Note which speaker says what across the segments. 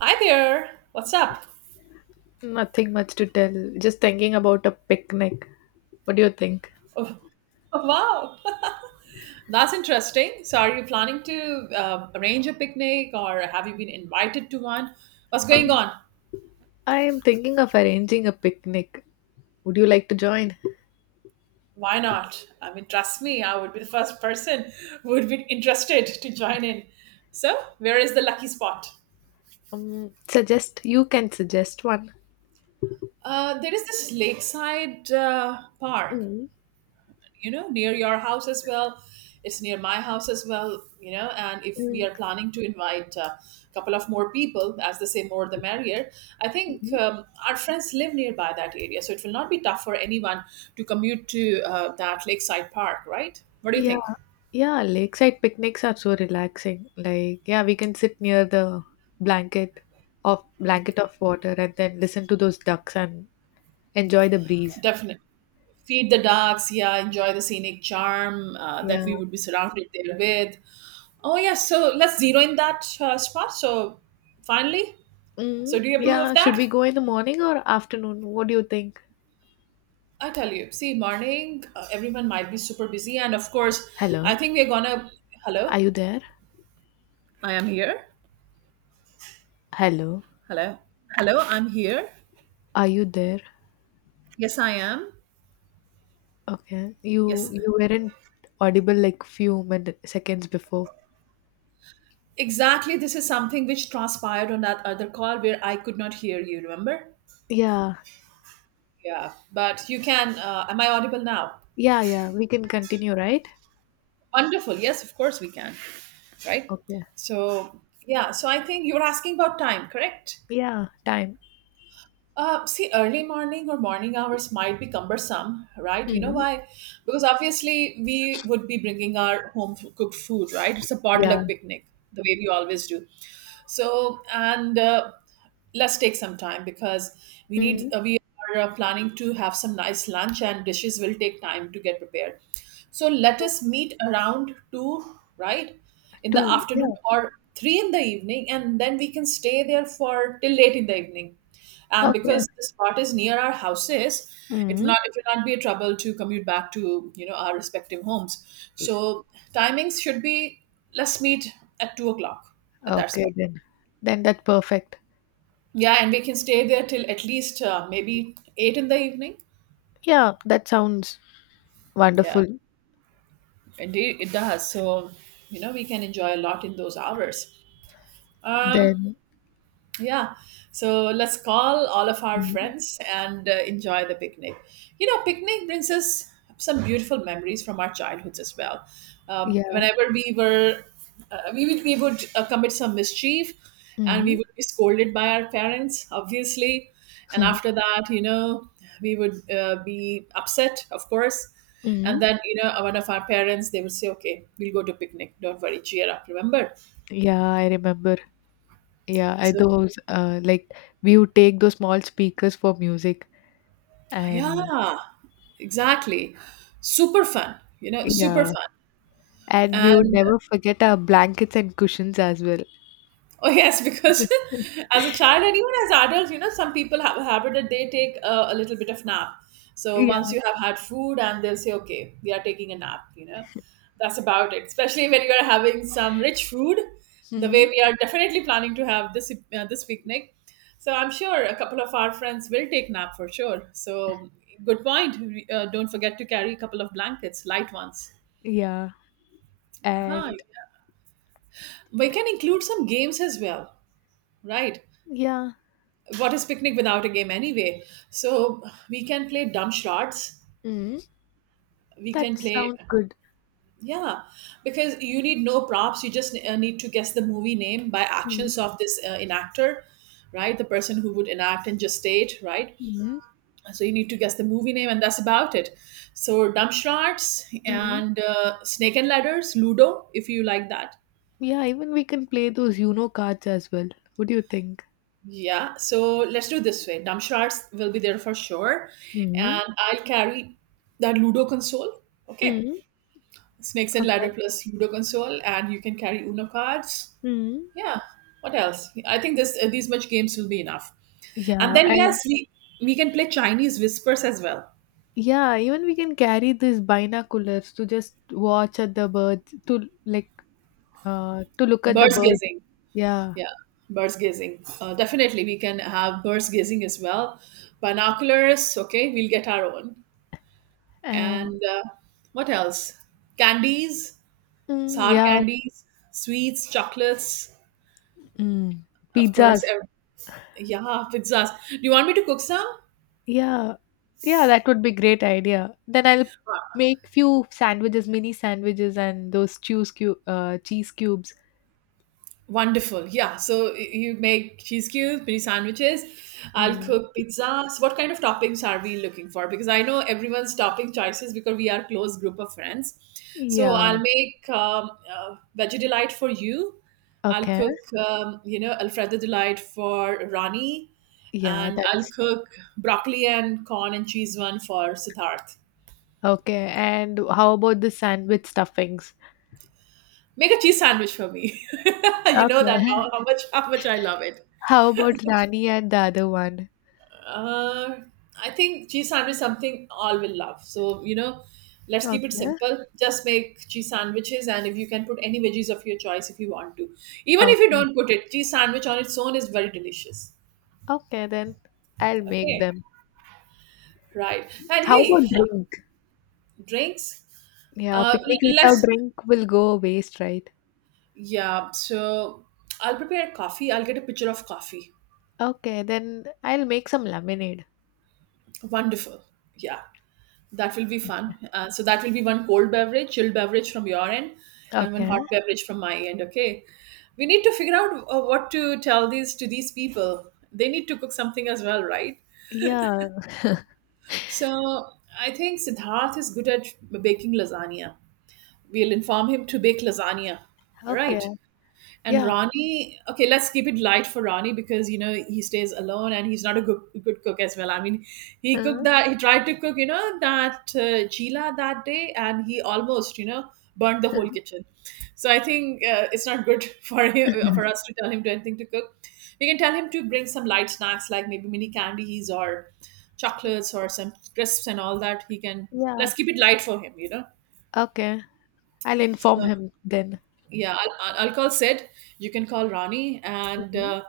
Speaker 1: Hi there. What's up?
Speaker 2: Nothing much to tell. Just thinking about a picnic. What do you think?
Speaker 1: Oh, wow. That's interesting. So, are you planning to arrange a picnic or have you been invited to one? What's going
Speaker 2: Um,
Speaker 1: on?
Speaker 2: I am thinking of arranging a picnic. Would you like to join?
Speaker 1: Why not? I mean, trust me, I would be the first person who would be interested to join in. So, where is the lucky spot?
Speaker 2: Suggest you can suggest one.
Speaker 1: There is this lakeside park.
Speaker 2: Mm,
Speaker 1: You know, near your house as well. It's near my house as well, you know, and if we
Speaker 2: mm,
Speaker 1: are planning to invite a couple of more people, as they say, more the merrier. I think
Speaker 2: mm.
Speaker 1: our friends live nearby that area, so it will not be tough for anyone to commute to that lakeside park, right? What do you
Speaker 2: Yeah,
Speaker 1: think?
Speaker 2: yeah. Lakeside picnics are so relaxing. Like, yeah, we can sit near the blanket blanket of water and then listen to those ducks and enjoy the breeze.
Speaker 1: Definitely. Feed the dogs, yeah, enjoy the scenic charm that
Speaker 2: Yeah.
Speaker 1: we would be surrounded there with. Oh yeah, so let's zero in that spot. So, finally, so
Speaker 2: Mm,
Speaker 1: do you approve of
Speaker 2: yeah. Should
Speaker 1: that?
Speaker 2: we go in the morning or afternoon? What do you think?
Speaker 1: I tell you, see, morning, everyone might be super busy. And of course, I
Speaker 2: Hello.
Speaker 1: think we're gonna. Hello,
Speaker 2: Are you there?
Speaker 1: I am here.
Speaker 2: Hello?
Speaker 1: Hello, hello, I'm here.
Speaker 2: Are you there?
Speaker 1: Yes, I am.
Speaker 2: Okay. You
Speaker 1: Yes,
Speaker 2: you weren't audible like few min seconds before.
Speaker 1: exactly. This is something which transpired on that other call where I could not hear you, remember?
Speaker 2: Yeah.
Speaker 1: Yeah, but you can. Am I audible now?
Speaker 2: Yeah, yeah. We can continue, right?
Speaker 1: Wonderful. Yes, of course we can. Right?
Speaker 2: Okay.
Speaker 1: So, yeah, so I think you were asking about time, correct?
Speaker 2: Yeah. Time.
Speaker 1: See, early morning or morning hours might be cumbersome, right? You know
Speaker 2: Mm-hmm.
Speaker 1: why? Because obviously we would be bringing our home cooked food, right? It's a
Speaker 2: Yeah.
Speaker 1: potluck picnic, the way we always do. So, and let's take some time because we
Speaker 2: Mm-hmm.
Speaker 1: need, we are planning to have some nice lunch, and dishes will take time to get prepared. So, let
Speaker 2: So
Speaker 1: us meet around 2, right, in the
Speaker 2: two.
Speaker 1: afternoon,
Speaker 2: Yeah.
Speaker 1: or 3 in the evening, and then we can stay there for till late in the evening. And
Speaker 2: Okay.
Speaker 1: because the spot is near our houses, it will
Speaker 2: Mm-hmm.
Speaker 1: not it will not be a trouble to commute back to, you know, our respective homes. So, timings should be, let's meet at 2 o'clock at that
Speaker 2: Okay
Speaker 1: spot.
Speaker 2: then. Then that's perfect.
Speaker 1: Yeah, and we can stay there till at least maybe 8 in the evening.
Speaker 2: Yeah, that sounds
Speaker 1: Yeah,
Speaker 2: wonderful.
Speaker 1: indeed, it does. So, you know, we can enjoy a lot in those hours. Um,
Speaker 2: Then.
Speaker 1: Yeah. So, let's call all of our
Speaker 2: Mhm.
Speaker 1: friends and enjoy the picnic. You know, picnic brings us some beautiful memories from our childhoods as well. Um,
Speaker 2: Yeah.
Speaker 1: whenever we were, we would commit some mischief, and we
Speaker 2: Mm-hmm.
Speaker 1: would be scolded by our parents, obviously. And after that, you know, we would be upset, of course. And then, you know, one of our parents, they would say, okay, we'll go to picnic. Don't worry, cheer up, remember?
Speaker 2: Yeah, I remember. Yeah, I
Speaker 1: So,
Speaker 2: those like we would take those small speakers for music and
Speaker 1: yeah, exactly. Super fun, you know, super
Speaker 2: yeah,
Speaker 1: fun.
Speaker 2: and we would
Speaker 1: And
Speaker 2: never forget our blankets and cushions as well.
Speaker 1: oh yes, because as a child and even as adults, you know, some people have a habit that they take a little bit of nap. So, once
Speaker 2: Yeah.
Speaker 1: you have had food, and they'll say, "Okay, we are taking a nap," you know, that's about it. Especially when you are having some rich food, the way
Speaker 2: Mhm.
Speaker 1: we are definitely planning to have this picnic. So I'm sure a couple of our friends will take nap for sure. So, good point. Don't forget to carry a couple of blankets, light ones.
Speaker 2: Yeah.
Speaker 1: Uh-huh.
Speaker 2: And
Speaker 1: We can include some games as well, right?
Speaker 2: yeah.
Speaker 1: What is picnic without a game anyway? So we can play dumb charades.
Speaker 2: Mm.
Speaker 1: We
Speaker 2: That
Speaker 1: can play,
Speaker 2: sounds good.
Speaker 1: yeah, because you need no props. You just need to guess the movie name by
Speaker 2: Mm.
Speaker 1: actions of this enactor, right? The person who would enact and gestate, right?
Speaker 2: Mm.
Speaker 1: So you need to guess the movie name, and that's about it. So, dumb charades
Speaker 2: Mm.
Speaker 1: and snake and ladders, Ludo, if you like that.
Speaker 2: Yeah, even we can play those Uno cards as well. What do you think?
Speaker 1: Yeah, so let's do this way. Dumb shards will be there for sure. And
Speaker 2: Mm.
Speaker 1: I'll carry that Ludo console. Okay.
Speaker 2: Mm.
Speaker 1: Snakes and
Speaker 2: Okay.
Speaker 1: Ladder plus Ludo console, and you can carry Uno cards.
Speaker 2: Mm.
Speaker 1: Yeah. What else? I think this these much games will be enough. And
Speaker 2: Yeah,
Speaker 1: then
Speaker 2: and
Speaker 1: yes, we can play Chinese whispers as well.
Speaker 2: yeah, even we can carry these binoculars to just watch at the birds to look at the
Speaker 1: Birds
Speaker 2: birds.
Speaker 1: gazing.
Speaker 2: Yeah.
Speaker 1: Yeah, birds gazing. Definitely, we can have birds gazing as well. Binoculars, okay, we'll get our own.
Speaker 2: And
Speaker 1: And what else? Candies.
Speaker 2: mm,
Speaker 1: Sour
Speaker 2: yeah,
Speaker 1: candies, sweets, chocolates,
Speaker 2: mm,
Speaker 1: of course.
Speaker 2: pizzas.
Speaker 1: Yeah, pizzas. Do you want me to cook some?
Speaker 2: Yeah. Yeah, that would be great idea. Then I'll make few sandwiches, mini sandwiches and those cheese cubes.
Speaker 1: Wonderful. Yeah. So you make cheese cubes, mini sandwiches. I'll
Speaker 2: Mm.
Speaker 1: cook pizzas. What kind of toppings are we looking for? Because I know everyone's topping choices because we are close group of friends. So, I'll
Speaker 2: Yeah.
Speaker 1: make veggie delight for you. I'll
Speaker 2: Okay.
Speaker 1: cook, you know, Alfredo delight for Ronnie,
Speaker 2: Yeah,
Speaker 1: and I'll
Speaker 2: that's
Speaker 1: cook broccoli and corn and cheese one for Siddharth.
Speaker 2: okay. And how about the sandwich stuffings?
Speaker 1: Make a cheese sandwich for me. You know that
Speaker 2: Okay.
Speaker 1: how, how much I love it.
Speaker 2: How about Rani and the other one?
Speaker 1: Uh, I think cheese sandwich is something all will love. So, you know, let's keep it
Speaker 2: Okay.
Speaker 1: simple. Just make cheese sandwiches, and if you can put any veggies of your choice if you want to, even if you
Speaker 2: Okay.
Speaker 1: don't put it, cheese sandwich on its own is very delicious.
Speaker 2: Okay, then I'll make
Speaker 1: Okay,
Speaker 2: them.
Speaker 1: right. And
Speaker 2: How
Speaker 1: hey,
Speaker 2: about drinks?
Speaker 1: drinks.
Speaker 2: Yeah, picnic without
Speaker 1: Let's,
Speaker 2: drink will go waste, right?
Speaker 1: yeah. So, I'll prepare coffee. I'll get a pitcher of coffee.
Speaker 2: Okay, then I'll make some lemonade.
Speaker 1: Wonderful. Yeah. That will be fun. So that will be one cold beverage, chilled beverage from your end, and one hot
Speaker 2: Okay.
Speaker 1: beverage from my end. Okay, we need to figure out what to tell these to these people. They need to cook something as well, right?
Speaker 2: Yeah.
Speaker 1: So, I think Siddharth is good at baking lasagna. We'll inform him to bake lasagna. All
Speaker 2: Okay.
Speaker 1: right. And
Speaker 2: Yeah.
Speaker 1: Ronnie, okay, let's keep it light for Ronnie because you know he stays alone and he's not a good cook as well. I mean, he cooked
Speaker 2: Huh?
Speaker 1: that he tried to cook, you know, that chila that day, and he almost, you know, burned the whole kitchen. So I think it's not good for him for us to tell him to anything to cook. We can tell him to bring some light snacks, like maybe mini candies or
Speaker 2: Y-
Speaker 1: chocolates or some crisps and all that. He can,
Speaker 2: Yeah.
Speaker 1: let's keep it light for him, you know.
Speaker 2: Okay. I'll inform
Speaker 1: So.
Speaker 2: him then.
Speaker 1: Yeah, I'll call Sid. You can call Ronnie and
Speaker 2: Mhm.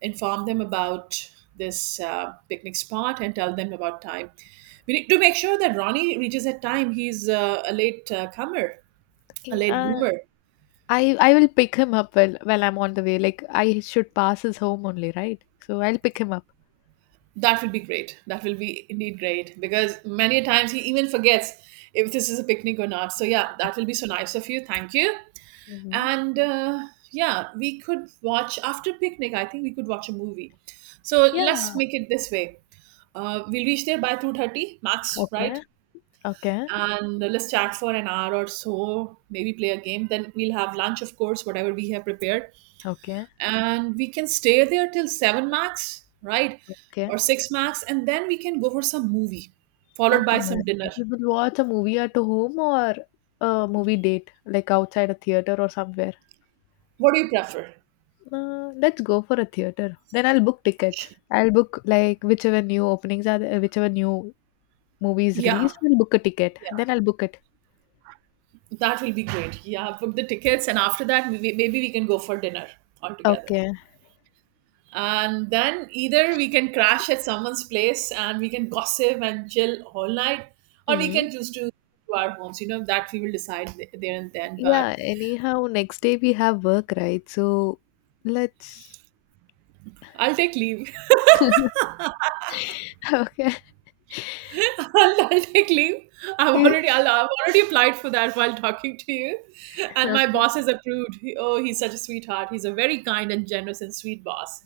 Speaker 1: inform them about this picnic spot and tell them about time. We need to make sure that Ronnie reaches at time. He's a late comer, a
Speaker 2: Y-
Speaker 1: late
Speaker 2: Uh,
Speaker 1: boomer.
Speaker 2: I will pick him up while I'm on the way. Like I should pass his home only, right? So I'll pick him up.
Speaker 1: That will be great. That will be indeed great because many a times he even forgets if this is a picnic or not. So yeah, that will be so nice of you. Thank you.
Speaker 2: Hmm.
Speaker 1: And yeah, we could watch after picnic. I think we could watch a movie. So,
Speaker 2: Yeah.
Speaker 1: let's make it this way. We'll reach there by 2:30 max, right?
Speaker 2: Okay. Okay.
Speaker 1: And let's chat for an hour or so, maybe play a game, then we'll have lunch, of course, whatever we have prepared,
Speaker 2: Okay.
Speaker 1: and we can stay there till 7 max, right?
Speaker 2: Okay.
Speaker 1: Or 6 max, and then we can go for some movie followed by
Speaker 2: Okay.
Speaker 1: some
Speaker 2: Like,
Speaker 1: dinner.
Speaker 2: you would watch a movie at home or a movie date, like outside a theater or somewhere.
Speaker 1: What do you prefer?
Speaker 2: Let's go for a theater. Then I'll book tickets. I'll book like whichever new openings are there, whichever new movies is
Speaker 1: Yeah, yeah.
Speaker 2: released, I'll book a ticket. Then I'll book it.
Speaker 1: That will be great. Yeah, book the tickets, and after that, maybe we can go for dinner all together.
Speaker 2: Okay.
Speaker 1: And then either we can crash at someone's place and we can gossip and chill all night, or we
Speaker 2: Mm.
Speaker 1: can choose to our homes. You know that we will decide there and then. But
Speaker 2: Yeah, anyhow, next day we have work, right? So let's.
Speaker 1: I'll take leave.
Speaker 2: Okay.
Speaker 1: I'll take leave. I've already I'll, I've already applied for that while talking to you, and my
Speaker 2: Okay.
Speaker 1: boss has approved. Oh, he's such a sweetheart. He's a very kind and generous and sweet boss.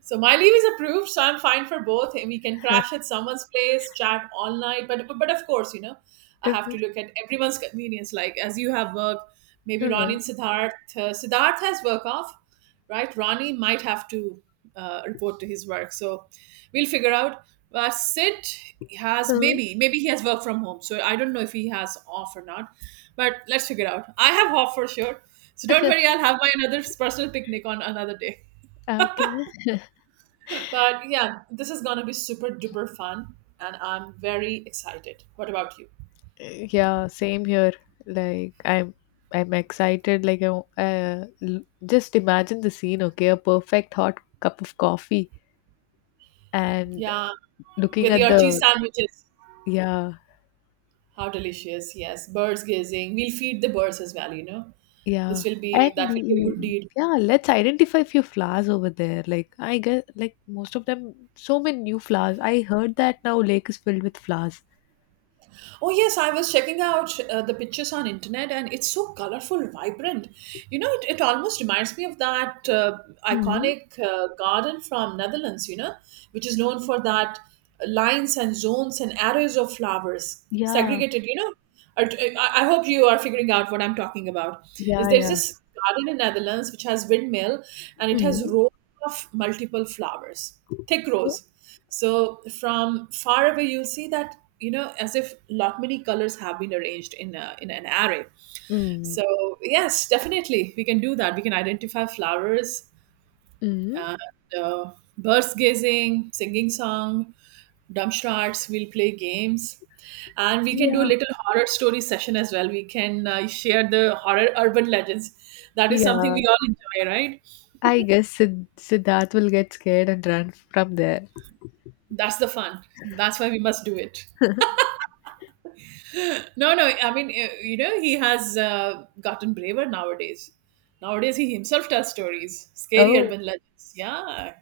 Speaker 1: So my leave is approved, so I'm fine for both. We can crash at someone's place, chat all night, but of course, you know, I have to look at everyone's convenience. Like as you have work, maybe Ronnie
Speaker 2: Mhm.
Speaker 1: and Siddharth. Siddharth has work off, right? Ronnie might have to report to his work, so we'll figure out. Sid has
Speaker 2: Uh, uh,
Speaker 1: maybe he has work from home, so I don't know if he has off or not, but let's figure out. I have off for sure, so don't worry. I'll have my another personal picnic on another day.
Speaker 2: Okay.
Speaker 1: But yeah, this is gonna be super duper fun, and I'm very excited. What about you?
Speaker 2: Yeah, same here. Like, I'm excited. Like, just imagine the scene. Okay, a perfect hot cup of coffee and
Speaker 1: Yeah,
Speaker 2: looking
Speaker 1: with
Speaker 2: at
Speaker 1: your cheese
Speaker 2: the.
Speaker 1: sandwiches.
Speaker 2: Yeah,
Speaker 1: How delicious! Yes, birds gazing. We'll feed the birds as well. You know,
Speaker 2: yeah.
Speaker 1: this will be
Speaker 2: And
Speaker 1: that will be a good deed.
Speaker 2: let's identify a few flowers over there, like, I guess, like, most of them. So many new flowers. I heard that now lake is filled with flowers.
Speaker 1: Oh yes, I was checking out the pictures on internet, and it's so colorful, vibrant. You know, it almost reminds me of that
Speaker 2: Hmm.
Speaker 1: iconic garden from Netherlands. Which is known for that lines and zones and arrows of flowers
Speaker 2: Yeah,
Speaker 1: segregated. You know, Or- I I hope you are figuring out what I'm talking about. Is
Speaker 2: yeah,
Speaker 1: there's
Speaker 2: yeah.
Speaker 1: this garden in Netherlands which has windmill, and it has
Speaker 2: Hmm.
Speaker 1: rows of multiple flowers, thick
Speaker 2: Yeah.
Speaker 1: rows. So from far away, you'll see that, you know, as if lot many colors have been arranged in an array.
Speaker 2: Mm,
Speaker 1: So yes, definitely we can do that. We can identify flowers
Speaker 2: mm,
Speaker 1: and uh, birds gazing, singing song, dumpstarts. We'll play games, and we can do a
Speaker 2: yeah,
Speaker 1: little horror story session as well. We can share the horror urban legends. That is something
Speaker 2: yeah.
Speaker 1: we all enjoy, right?
Speaker 2: I guess Siddharth will get scared and run from there.
Speaker 1: That's the fun. That's why we must do it. No, no. He has gotten braver nowadays. Nowadays, he himself tells stories, scary
Speaker 2: Oh,
Speaker 1: urban legends. Yeah.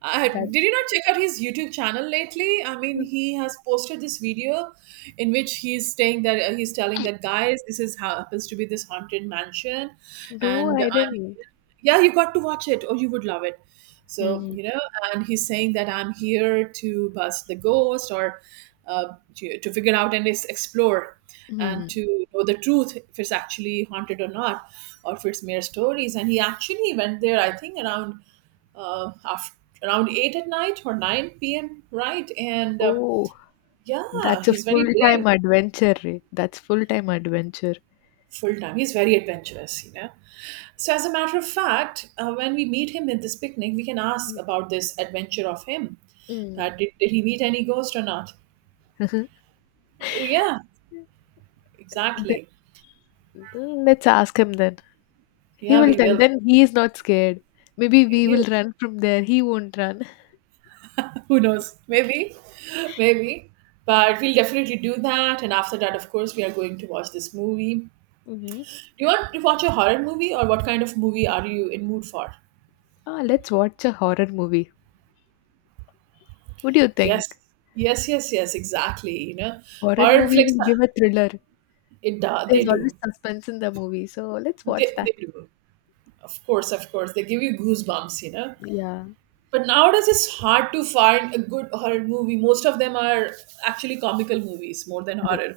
Speaker 2: that.
Speaker 1: Did you not check out his YouTube channel lately? I mean, he has posted this video in which he's saying that he's telling that, guys, this is how happens to be this haunted mansion,
Speaker 2: No,
Speaker 1: and
Speaker 2: I
Speaker 1: I'm
Speaker 2: didn't.
Speaker 1: yeah, you got to watch it or you would love it. So
Speaker 2: Hmm.
Speaker 1: you know, and he's saying that I'm here to bust the ghost or to figure out and explore and
Speaker 2: Hmm.
Speaker 1: to know the truth if it's actually haunted or not or if it's mere stories. And he actually went there, I think, around uh, after, around 8 at night or 9 p.m., right? And
Speaker 2: Oh,
Speaker 1: yeah,
Speaker 2: that's a
Speaker 1: he's very
Speaker 2: full
Speaker 1: brave
Speaker 2: time adventure. Ray. That's full time adventure.
Speaker 1: full time. He's very adventurous, you know. So, as a matter of fact, when we meet him in this picnic, we can ask about this adventure of him,
Speaker 2: Mm.
Speaker 1: that did he meet any ghost or not?
Speaker 2: Th-
Speaker 1: Yeah, exactly.
Speaker 2: Let's ask him then. He
Speaker 1: Yeah,
Speaker 2: will
Speaker 1: we
Speaker 2: tell.
Speaker 1: will.
Speaker 2: Then he is not scared. Maybe we
Speaker 1: He,
Speaker 2: will run from there. He won't run.
Speaker 1: who knows? Maybe, maybe. But we'll definitely do that. And after that, of course, we are going to watch this movie.
Speaker 2: Mm-hmm.
Speaker 1: Do you want to watch a horror movie or what kind of movie are you in mood for?
Speaker 2: Ah, let's watch a horror movie. What do you think?
Speaker 1: Yes. Yes, yes, yes, exactly. You know,
Speaker 2: Horror
Speaker 1: horror
Speaker 2: movie
Speaker 1: flicks,
Speaker 2: will give a thriller.
Speaker 1: they
Speaker 2: There's always
Speaker 1: do.
Speaker 2: suspense in the movie, so let's watch
Speaker 1: They
Speaker 2: that.
Speaker 1: do. Of course, of course. They give you goosebumps, you know.
Speaker 2: Yeah.
Speaker 1: But nowadays it's hard to find a good horror movie. Most of them are actually comical movies more than horror.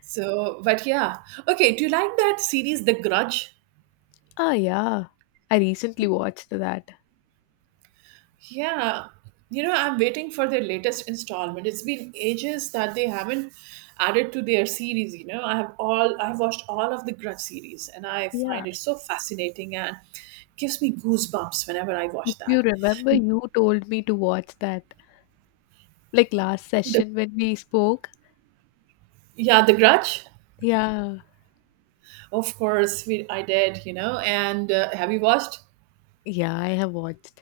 Speaker 1: So, but yeah. Okay, do you like that series, The Grudge?
Speaker 2: Ah, yeah. I recently watched that.
Speaker 1: Yeah, you know, I'm waiting for their latest installment. It's been ages that they haven't added to their series, you know. I've watched all of the Grudge series and I
Speaker 2: Yeah.
Speaker 1: find it so fascinating and gives me goosebumps whenever I watch
Speaker 2: If you
Speaker 1: that.
Speaker 2: remember, you told me to watch that, like last
Speaker 1: The,
Speaker 2: session when we spoke.
Speaker 1: yeah, The Grudge.
Speaker 2: Yeah.
Speaker 1: Of course, I did, you know. And have you watched?
Speaker 2: Yeah, I have watched.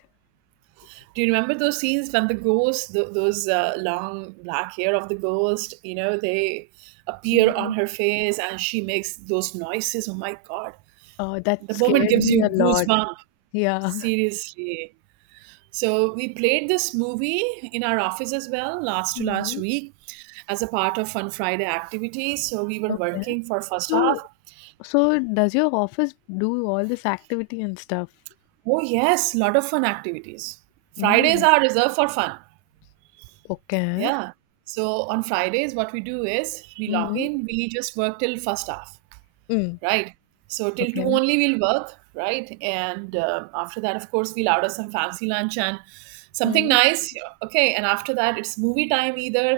Speaker 1: Do you remember those scenes when the ghost, those long black hair of the ghost, you know, they appear on
Speaker 2: Mhm.
Speaker 1: her face and she makes those noises? Oh my God.
Speaker 2: Oh, that
Speaker 1: The moment
Speaker 2: scared
Speaker 1: gives
Speaker 2: me
Speaker 1: you
Speaker 2: a lot.
Speaker 1: goosebump,
Speaker 2: Yeah.
Speaker 1: seriously. So we played this movie in our office as well last to last
Speaker 2: Mhm.
Speaker 1: week as a part of Fun Friday activities. So we were
Speaker 2: Okay.
Speaker 1: working for first half.
Speaker 2: So, so does your office do all this activity and stuff?
Speaker 1: Oh yes, lot of fun activities. Fridays
Speaker 2: Mm.
Speaker 1: are reserved for fun.
Speaker 2: Okay.
Speaker 1: Yeah. So on Fridays, what we do is we log
Speaker 2: Mm.
Speaker 1: in, we just work till first half,
Speaker 2: Mm.
Speaker 1: right? So till two
Speaker 2: Okay.
Speaker 1: only we'll work, right? And after that, of course, we'll order some fancy lunch and something
Speaker 2: Mm.
Speaker 1: nice, okay? And after that, it's movie time, either,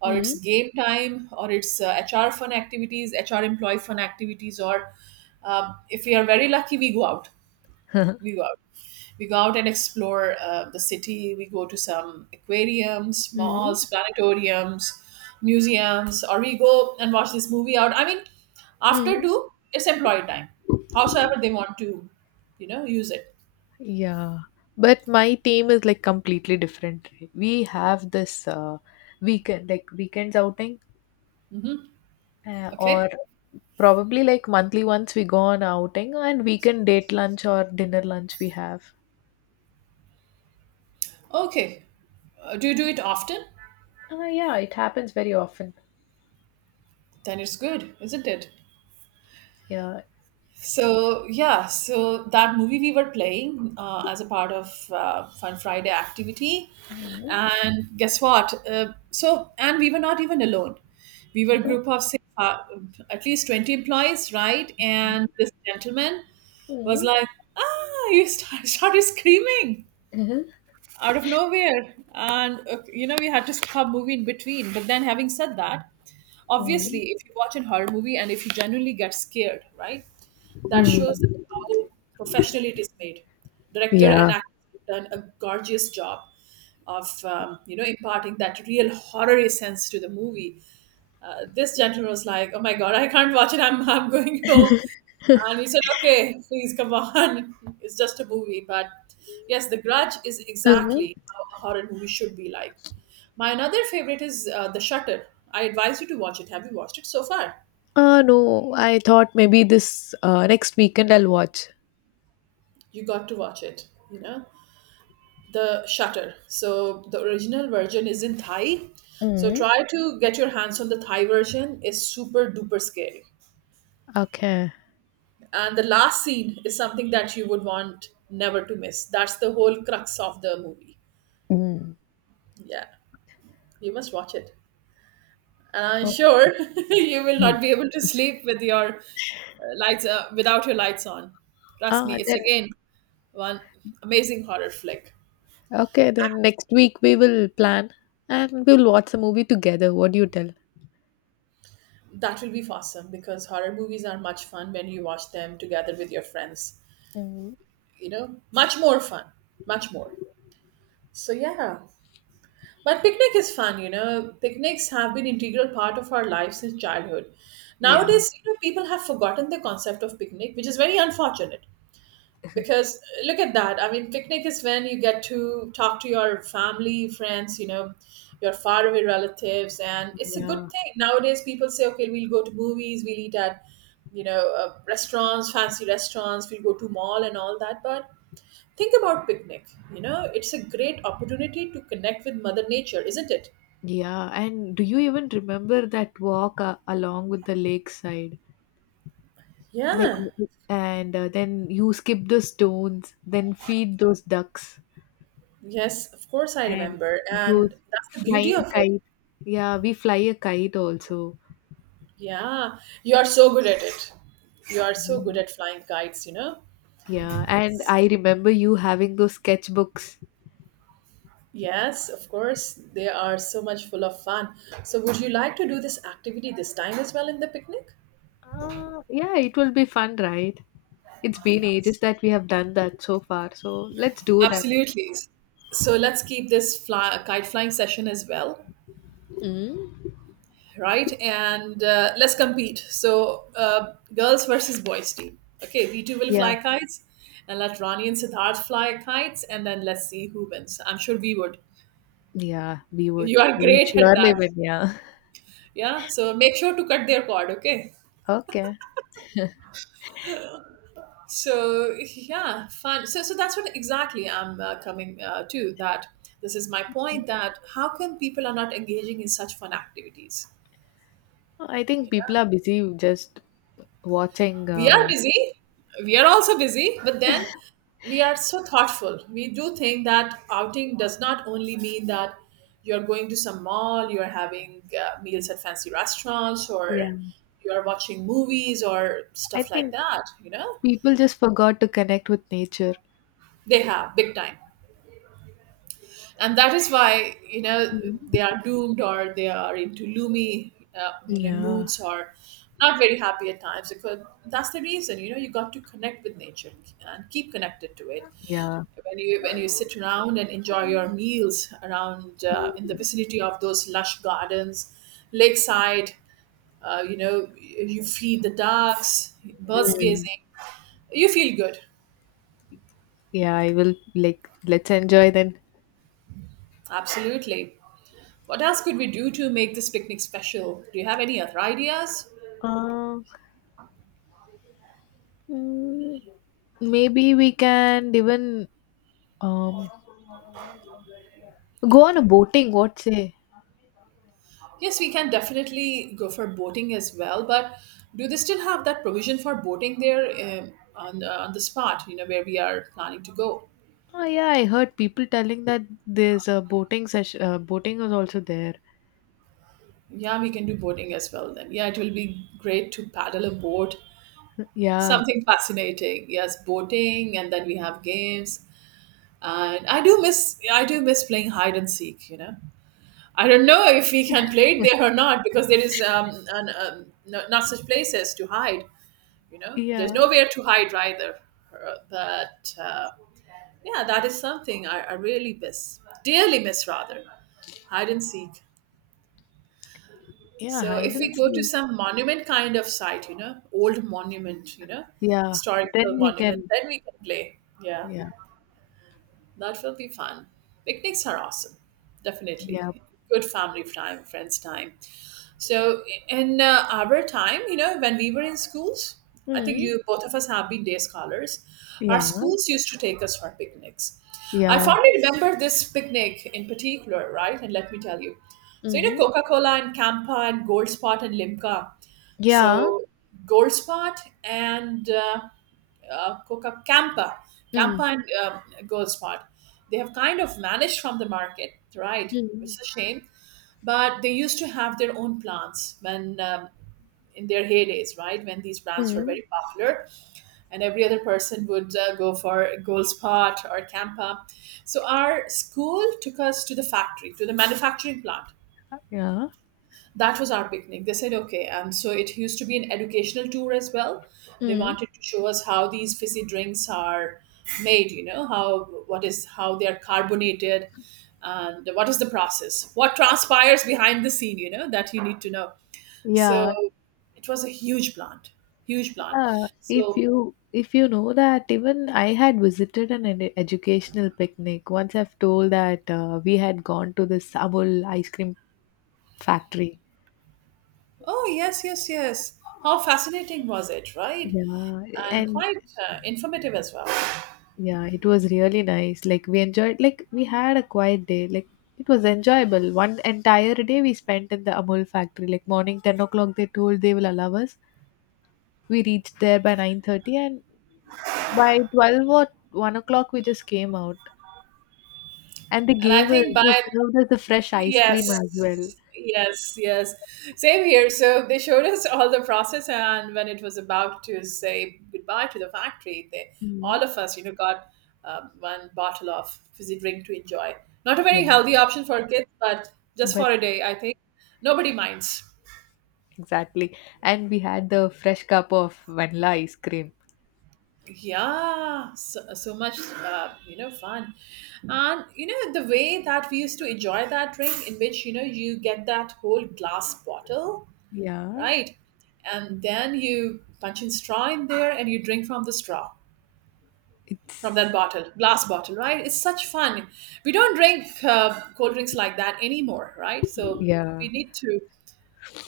Speaker 1: or
Speaker 2: Mm.
Speaker 1: it's game time, or it's HR fun activities, HR employee fun activities, or if we are very lucky, we go out, we go out we go out and explore the city. We go to some aquariums,
Speaker 2: Mm.
Speaker 1: malls, planetariums, museums, or we go and watch this movie out. I mean, after
Speaker 2: Mm.
Speaker 1: two, it's employee time, howsoever they want to, you know, use it.
Speaker 2: Yeah, but my team is like completely different. We have this weekend, like weekends outing, or
Speaker 1: Okay.
Speaker 2: probably like monthly once we go on outing, and weekend date lunch or dinner lunch we have.
Speaker 1: Okay. Do you do it often?
Speaker 2: Yeah, it happens very often.
Speaker 1: Then it's good, isn't it?
Speaker 2: Yeah.
Speaker 1: So yeah, so that movie we were playing as a part of Fun Friday activity,
Speaker 2: Mm,
Speaker 1: and guess what? And we were not even alone. We were a
Speaker 2: that-
Speaker 1: group of, say, at least 20 employees, right? And this gentleman was
Speaker 2: mm,
Speaker 1: like, "Ah!" You start, started screaming
Speaker 2: mhm,
Speaker 1: out of nowhere, and you know, we had to stop movie in between. But then, having said that, obviously,
Speaker 2: mm,
Speaker 1: if you watch a horror movie and if you genuinely get scared, right, that shows
Speaker 2: mm.
Speaker 1: how professionally it is made. Director and
Speaker 2: Yeah.
Speaker 1: actor have done a gorgeous job of you know, imparting that real horror sense to the movie. This gentleman was like, "Oh my god, I can't watch it. I'm going home." And we said, okay, please come on. It's just a movie. But yes, The Grudge is
Speaker 2: Mhm.
Speaker 1: exactly how a horror movie should be like. My another favorite is The Shutter. I advise you to watch it. Have you watched it so far?
Speaker 2: No, I thought maybe this next weekend I'll watch.
Speaker 1: You got to watch it, you know? The Shutter. So the original version is in Thai. So
Speaker 2: Mm.
Speaker 1: try to get your hands on the Thai version. It's super duper scary.
Speaker 2: Okay.
Speaker 1: And the last scene is something that you would want never to miss. That's the whole crux of the movie.
Speaker 2: Mm.
Speaker 1: Yeah, you must watch it.
Speaker 2: Oh.
Speaker 1: Sure, you will
Speaker 2: Mm.
Speaker 1: not be able to sleep with your lights without your lights on. Trust me,
Speaker 2: Ah,
Speaker 1: it's
Speaker 2: that
Speaker 1: again one amazing horror flick.
Speaker 2: Okay, then next week we will plan and we'll watch a movie together. What do you tell?
Speaker 1: That will be awesome because horror movies are much fun when you watch them together with your friends.
Speaker 2: Mm,
Speaker 1: You know, much more fun, much more. So yeah, but picnic is fun. You know, picnics have been integral part of our life since childhood.
Speaker 2: yeah,
Speaker 1: Nowadays, you know, people have forgotten the concept of picnic, which is very unfortunate. Because look at that, I mean, picnic is when you get to talk to your family, friends, you know, your faraway relatives. And it's a good
Speaker 2: yeah,
Speaker 1: thing, nowadays people say, okay, we'll go to movies, we'll eat at, you know, restaurants, fancy restaurants, we'll go to mall and all that. But think about picnic, you know, it's a great opportunity to connect with mother nature, isn't it?
Speaker 2: yeah. And do you even remember that walk along with the lakeside? Like,
Speaker 1: Yeah,
Speaker 2: and then you skip the stones, then feed those ducks
Speaker 1: yes, of course, I
Speaker 2: and
Speaker 1: remember, and
Speaker 2: those
Speaker 1: that's the beauty of
Speaker 2: flying
Speaker 1: it.
Speaker 2: kite. Yeah, we fly a kite also.
Speaker 1: Yeah, you are so good at it. You are so good
Speaker 2: Mhm.
Speaker 1: at flying kites, you know?
Speaker 2: Yeah, and I remember you having those sketchbooks.
Speaker 1: Yes, of course. They are so much full of fun. So, would you like to do this activity this time as well in the picnic?
Speaker 2: Yeah, it will be fun, right? It's been ages that we have done that so far, so let's do that.
Speaker 1: Absolutely. So, let's keep this kite flying session as well,
Speaker 2: Mm.
Speaker 1: right? And let's compete. So, girls versus boys team. Okay, we two will
Speaker 2: Yeah,
Speaker 1: fly kites, and let Rani and Siddharth fly kites, and then let's see who wins. I'm sure we would.
Speaker 2: yeah, we would.
Speaker 1: You are
Speaker 2: We will
Speaker 1: great at
Speaker 2: surely
Speaker 1: that.
Speaker 2: win. Yeah.
Speaker 1: Yeah, so make sure to cut their cord, okay?
Speaker 2: Okay.
Speaker 1: So yeah, fun. So that's what exactly I'm coming to that. This is my point, that how come people are not engaging in such fun activities?
Speaker 2: I think
Speaker 1: You know,
Speaker 2: people are busy just watching.
Speaker 1: we are busy, we are also busy, but then we are so thoughtful. We do think that outing does not only mean that you're going to some mall, you're having meals at fancy restaurants, or
Speaker 2: Yeah.
Speaker 1: you're watching movies or
Speaker 2: I
Speaker 1: stuff like
Speaker 2: think
Speaker 1: that, you know.
Speaker 2: people just forgot to connect with nature.
Speaker 1: They have, big time. And that is why, you know,
Speaker 2: Mm.
Speaker 1: they are doomed, or they are into gloomy you know,
Speaker 2: Yeah.
Speaker 1: moods, or not very happy at times, because that's the reason, you know, you got to connect with nature and keep connected to it.
Speaker 2: Yeah.
Speaker 1: When you sit around and enjoy your meals around in the vicinity of those lush gardens, lakeside, you know, you feed the ducks, birds
Speaker 2: Mm.
Speaker 1: gazing, you feel good.
Speaker 2: Yeah. I will like. Let's enjoy then.
Speaker 1: Absolutely. What else could we do to make this picnic special? Do you have any other ideas?
Speaker 2: Uh, mm, Maybe we can even um go on a boating. What say?
Speaker 1: Yes, we can definitely go for boating as well, but do they still have that provision for boating there, on the spot, you know, where we are planning to go?
Speaker 2: Oh yeah, I heard people telling that there's a boating session. Boating was also there.
Speaker 1: Yeah, we can do boating as well then. Yeah, it will be great to paddle a boat.
Speaker 2: Yeah,
Speaker 1: Something fascinating. Yes, boating, and then we have games. And I do miss playing hide and seek, you know. I don't know if we can play it there or not because there is no, not such places to hide. You know, there's
Speaker 2: yeah,
Speaker 1: nowhere to hide either. But yeah, that is something I really miss, dearly miss rather, hide and seek.
Speaker 2: yeah.
Speaker 1: So
Speaker 2: Hide
Speaker 1: if
Speaker 2: and
Speaker 1: we go to
Speaker 2: seek.
Speaker 1: some monument kind of site, you know, old monument, you know,
Speaker 2: Yeah,
Speaker 1: historical
Speaker 2: then we
Speaker 1: monument,
Speaker 2: can.
Speaker 1: then we can play. Yeah.
Speaker 2: Yeah,
Speaker 1: That will be fun. Picnics are awesome.
Speaker 2: yeah.
Speaker 1: Definitely. Good family time, friends time. So in our time, you know, when we were in schools, I think
Speaker 2: Mm,
Speaker 1: you both of us have been day scholars. Our
Speaker 2: yeah,
Speaker 1: schools used to take us for picnics. I
Speaker 2: yeah,
Speaker 1: fondly remember this picnic in particular, right? And let me tell you. So
Speaker 2: mm,
Speaker 1: Coca Cola and Campa and Gold Spot and Limca.
Speaker 2: yeah,
Speaker 1: So Gold Spot and coca up Campa
Speaker 2: mm,
Speaker 1: and Gold Spot. They have kind of vanished from the market, right?
Speaker 2: mm,
Speaker 1: It's a shame. But they used to have their own plants when in their heydays, right? When these brands were
Speaker 2: mm,
Speaker 1: very popular, and every other person would go for Gold Spot or Campa. So our school took us to the factory, to the manufacturing plant.
Speaker 2: yeah,
Speaker 1: That was our picnic, they said. Okay. And so it used to be an educational tour as well. They
Speaker 2: mm.
Speaker 1: wanted to show us how these fizzy drinks are made you know how What is, how they are carbonated and what is the process, what transpires behind the scene, that you need to know. So
Speaker 2: Yeah,
Speaker 1: it was a huge plant. Huge plant.
Speaker 2: yeah. If
Speaker 1: So
Speaker 2: you if you know that, even I had visited an educational picnic. Once I've told that we had gone to this Amul ice cream factory.
Speaker 1: oh yes, yes, yes, how fascinating was it, right?
Speaker 2: Yeah,
Speaker 1: And
Speaker 2: and
Speaker 1: quite informative as well.
Speaker 2: yeah, it was really nice. Like we enjoyed, like we had a quiet day. Like it was enjoyable. One entire day we spent in the Amul factory. Like morning 10 o'clock, they told they will allow us. We reached there by 9:30, and by 12 or 1 o'clock we just came out. And they
Speaker 1: And I
Speaker 2: gave us,
Speaker 1: think by
Speaker 2: they served us the fresh ice cream as well.
Speaker 1: Yes, yes, yes. Same here. So they showed us all the process, and when it was about to say goodbye to the factory, they,
Speaker 2: Hmm.
Speaker 1: all of us, got one bottle of fizzy drink to enjoy. Not a
Speaker 2: Yeah,
Speaker 1: very healthy option for kids, but just
Speaker 2: but
Speaker 1: for a day, I think nobody minds.
Speaker 2: exactly. And we had the fresh cup of vanilla ice cream.
Speaker 1: Yeah, so, so much, fun. And the way that we used to enjoy that drink, in which you get that whole glass bottle,
Speaker 2: Yeah,
Speaker 1: right? And then you punch in straw in there and you drink from the straw, from that
Speaker 2: it's
Speaker 1: bottle, glass bottle, right? It's such fun. We don't drink cold drinks like that anymore, right? So
Speaker 2: yeah,
Speaker 1: we need to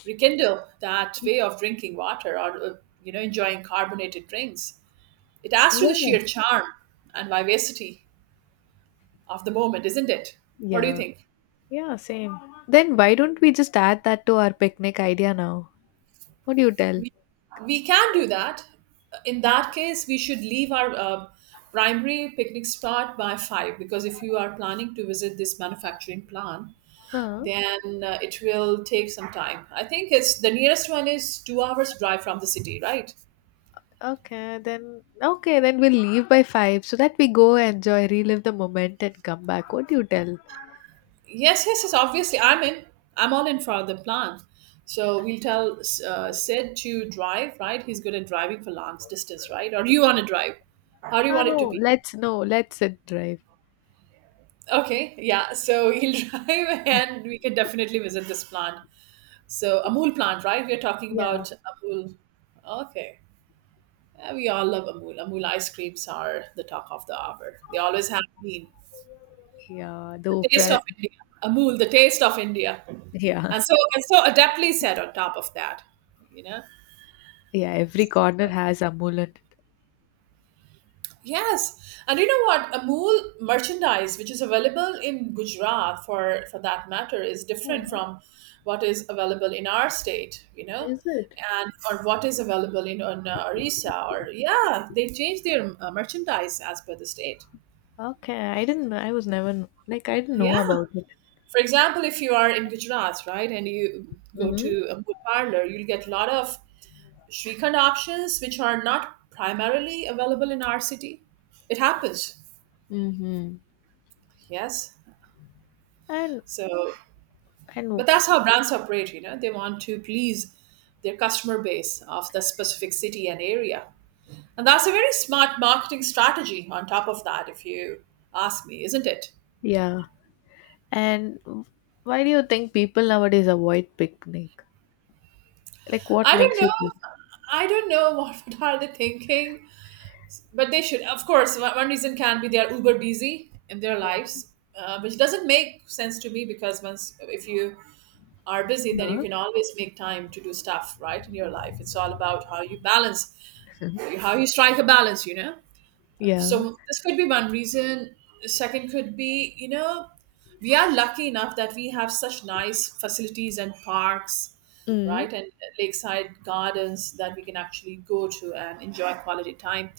Speaker 1: rekindle that way of drinking water or enjoying carbonated drinks. It adds to the
Speaker 2: yeah,
Speaker 1: sheer charm and vivacity of the moment, isn't it? What do you
Speaker 2: yeah.
Speaker 1: think?
Speaker 2: Yeah, same. Then why don't we just add that to our picnic idea now? What do you tell?
Speaker 1: We can do that. In that case, we should leave our primary picnic spot by five, because if you are planning to visit this manufacturing plant,
Speaker 2: Huh?
Speaker 1: then it will take some time. I think it's, the nearest one is 2 hours drive from the city, right?
Speaker 2: Okay, then we'll leave by five so that we go enjoy, relive the moment and come back. What do you tell?
Speaker 1: Yes, yes, yes. Obviously, I'm in. I'm all in for the plan. So we'll tell Sid to drive, right? He's good at driving for long distance, right? Or do you want to drive? How do you
Speaker 2: Ah,
Speaker 1: want it to
Speaker 2: no,
Speaker 1: be?
Speaker 2: let's, no, let's sit drive.
Speaker 1: Okay, yeah. So he'll drive, and we can definitely visit this plant. So Amul plant, right? We're talking
Speaker 2: Yeah.
Speaker 1: about Amul. Okay. Yeah, we all love Amul. Amul ice creams are the talk of the hour. They always have been
Speaker 2: Yeah, the
Speaker 1: the taste
Speaker 2: Oprah.
Speaker 1: of India. Amul, the taste of India,
Speaker 2: Yeah,
Speaker 1: and so adeptly said on top of that, you know.
Speaker 2: yeah. Every corner has Amul in.
Speaker 1: Yes, and you know what? Amul merchandise, which is available in Gujarat, for that matter, is different
Speaker 2: Oh,
Speaker 1: from what is available in our state.
Speaker 2: is it?
Speaker 1: And or what is available in on Orissa or, yeah, they change their merchandise as per the state.
Speaker 2: Okay, I didn't. I was never like I didn't know
Speaker 1: Yeah.
Speaker 2: about it.
Speaker 1: For example, if you are in Gujarat, right, and you go to
Speaker 2: Mm-hmm.
Speaker 1: a food parlor, you'll get a lot of Srikhand options, which are not primarily available in our city. It happens.
Speaker 2: Mm-hmm.
Speaker 1: Yes.
Speaker 2: And
Speaker 1: So
Speaker 2: and
Speaker 1: But that's how brands operate. They want to please their customer base of the specific city and area. And that's a very smart marketing strategy on top of that, if you ask me, isn't it?
Speaker 2: yeah. And why do you think people nowadays avoid picnic? Like, what
Speaker 1: I don't
Speaker 2: makes you
Speaker 1: know.
Speaker 2: think?
Speaker 1: I don't know what, what are they thinking, but they should. Of course, one reason can be they are uber busy in their lives, which doesn't make sense to me, because once, if you are busy, then you
Speaker 2: Huh?
Speaker 1: can always make time to do stuff right in your life. It's all about how you balance, how you strike a balance, you know.
Speaker 2: Yeah.
Speaker 1: so this could be one reason. The Second could be, we are lucky enough that we have such nice facilities and parks,
Speaker 2: Mm.
Speaker 1: right, and lakeside gardens that we can actually go to and enjoy quality time.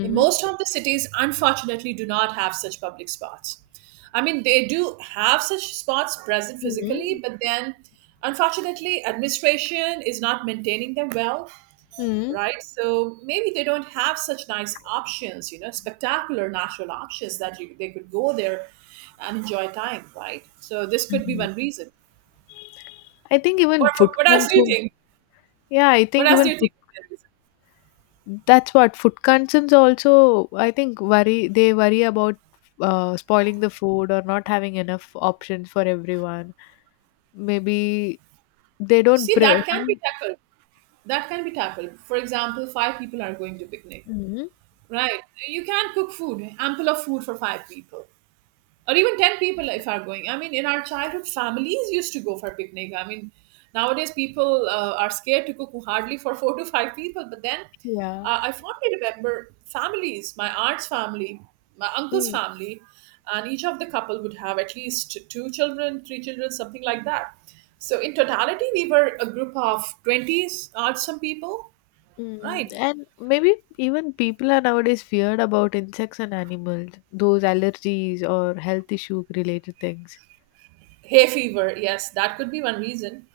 Speaker 1: But most of the cities, unfortunately, do not have such public spots. I mean, they do have such spots present physically,
Speaker 2: Mm.
Speaker 1: but then, unfortunately, administration is not maintaining them well,
Speaker 2: Mm.
Speaker 1: right? So maybe they don't have such nice options, spectacular natural options that they could go there and enjoy time, right? So this could be
Speaker 2: Mm.
Speaker 1: one reason.
Speaker 2: I think even
Speaker 1: What,
Speaker 2: food
Speaker 1: what else do you
Speaker 2: consumption.
Speaker 1: think?
Speaker 2: Yeah, I
Speaker 1: What
Speaker 2: think
Speaker 1: else do
Speaker 2: even
Speaker 1: you
Speaker 2: food,
Speaker 1: think is the reason?
Speaker 2: that's what food concerns also. I think worry they worry about spoiling the food or not having enough options for everyone. Maybe they don't.
Speaker 1: See, that can be
Speaker 2: Some.
Speaker 1: tackled. That can be tackled. For example, five people are going to picnic,
Speaker 2: Mm.
Speaker 1: right? You can cook food, ample of food for five people, or even 10 people, if are going. I mean, in our childhood, families used to go for picnic. I mean, nowadays people are scared to cook hardly for four to five people. But then,
Speaker 2: Yeah.
Speaker 1: I fondly remember families, my aunt's family, my uncle's family, and each of the couple would have at least two children, three children, something like that. So in totality, we were a group of 20s odd some people,
Speaker 2: Mm,
Speaker 1: right.
Speaker 2: and maybe even people are nowadays feared about insects and animals, those allergies or health issue related things.
Speaker 1: Hay fever, yes, that could be one reason.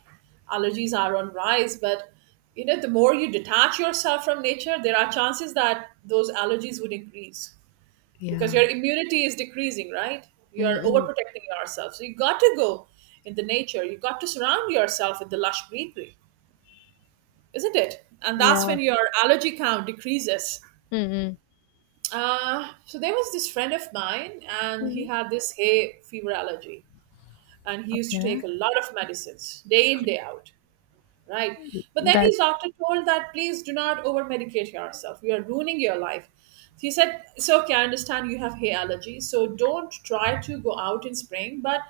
Speaker 1: Allergies are on rise, but the more you detach yourself from nature, there are chances that those allergies would increase, because
Speaker 2: Yeah.
Speaker 1: your immunity is decreasing, right? You are
Speaker 2: Mm-mm.
Speaker 1: overprotecting yourself. So you got to go in the nature. You got to surround yourself with the lush greenery, isn't it? And that's
Speaker 2: Yeah.
Speaker 1: when your allergy count decreases.
Speaker 2: Mm-mm.
Speaker 1: So there was this friend of mine, and he
Speaker 2: Mhm.
Speaker 1: had this hay fever allergy, and he used to
Speaker 2: Okay.
Speaker 1: take a lot of medicines day in day out, right? But then
Speaker 2: That.
Speaker 1: he's doctor told that, please do not over medicate yourself. You are ruining your life. He said, It's okay, I understand you have hay allergy, so don't try to go out in spring. But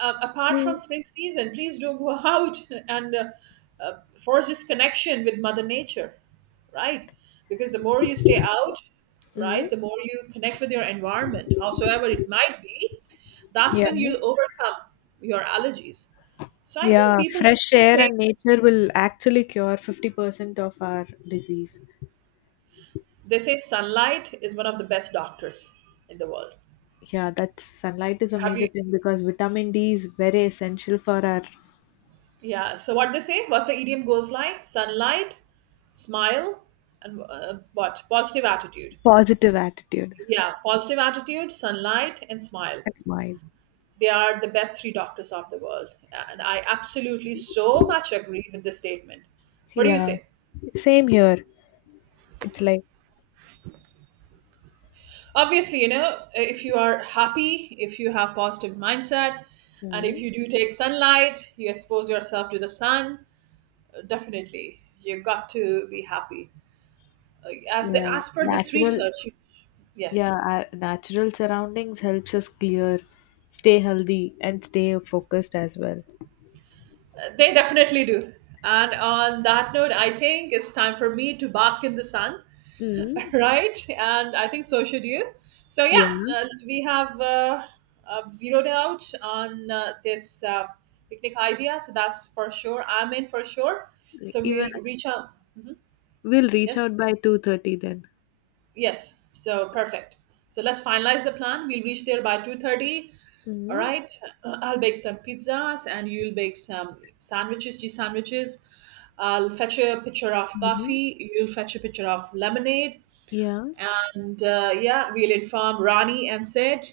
Speaker 1: apart from
Speaker 2: Mhm.
Speaker 1: spring season, please don't go out and force this connection with Mother Nature, right? Because the more you stay out, right,
Speaker 2: Mhm.
Speaker 1: the more you connect with your environment, howsoever it might be, that's
Speaker 2: Yeah.
Speaker 1: when you'll overcome your allergies. So I think
Speaker 2: Yeah.
Speaker 1: people need
Speaker 2: Fresh
Speaker 1: to
Speaker 2: air
Speaker 1: think.
Speaker 2: and nature will actually cure 50% of our disease.
Speaker 1: They say sunlight is one of the best doctors in the world.
Speaker 2: Yeah. That's sunlight is a
Speaker 1: Have you?
Speaker 2: major thing because vitamin D is very essential for our
Speaker 1: Yeah. So what they say? What's the idiom goes like? Sunlight, smile, and what? Positive attitude.
Speaker 2: positive attitude.
Speaker 1: Yeah, positive attitude, sunlight, and smile.
Speaker 2: That's mine.
Speaker 1: They are the best three doctors of the world, and I absolutely so much agree with this statement. What do you
Speaker 2: Yeah.
Speaker 1: say?
Speaker 2: Same here. It's like.
Speaker 1: Obviously, if you are happy, if you have positive mindset, and if
Speaker 2: Hmm.
Speaker 1: you do take sunlight, you expose yourself to the sun, definitely, you got to be happy. As they,
Speaker 2: Yeah,
Speaker 1: as per this
Speaker 2: natural
Speaker 1: research,
Speaker 2: yeah,
Speaker 1: yes,
Speaker 2: natural surroundings helps us clear, stay healthy and stay focused as well.
Speaker 1: they definitely do. And on that note, I think it's time for me to bask in the sun,
Speaker 2: Mm.
Speaker 1: right? And I think so should you. So yeah,
Speaker 2: Yeah,
Speaker 1: we have zeroed out on this picnic idea. So that's for sure. I'm in for sure. So
Speaker 2: even
Speaker 1: we'll reach out.
Speaker 2: we'll reach
Speaker 1: Yes.
Speaker 2: out by 2:30 then.
Speaker 1: Yes. So perfect. So let's finalize the plan. We'll reach there by 2:30. All
Speaker 2: Mm.
Speaker 1: right. I'll bake some pizzas and you'll bake some sandwiches, cheese sandwiches. I'll fetch a pitcher of
Speaker 2: Mhm.
Speaker 1: coffee. You'll fetch a pitcher of lemonade.
Speaker 2: Yeah.
Speaker 1: And yeah, we'll inform Rani and Sid.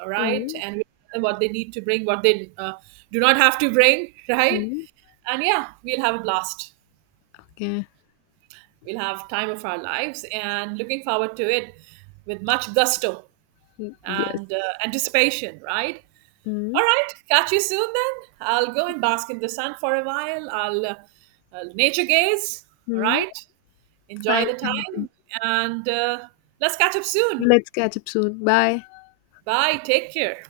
Speaker 1: All right.
Speaker 2: Mm.
Speaker 1: And we'll tell them what they need to bring, what they do not have to bring. Right.
Speaker 2: Mhm.
Speaker 1: And yeah, we'll have a blast.
Speaker 2: Okay.
Speaker 1: We'll have time of our lives and looking forward to it with much gusto
Speaker 2: Mm. Yes.
Speaker 1: and anticipation, right? All
Speaker 2: Mm.
Speaker 1: right, catch you soon then. I'll go and bask in the sun for a while. I'll nature gaze, all
Speaker 2: Mm.
Speaker 1: right? Enjoy the
Speaker 2: Fine.
Speaker 1: time and let's catch up soon.
Speaker 2: Let's catch up soon. Bye.
Speaker 1: Bye, take care.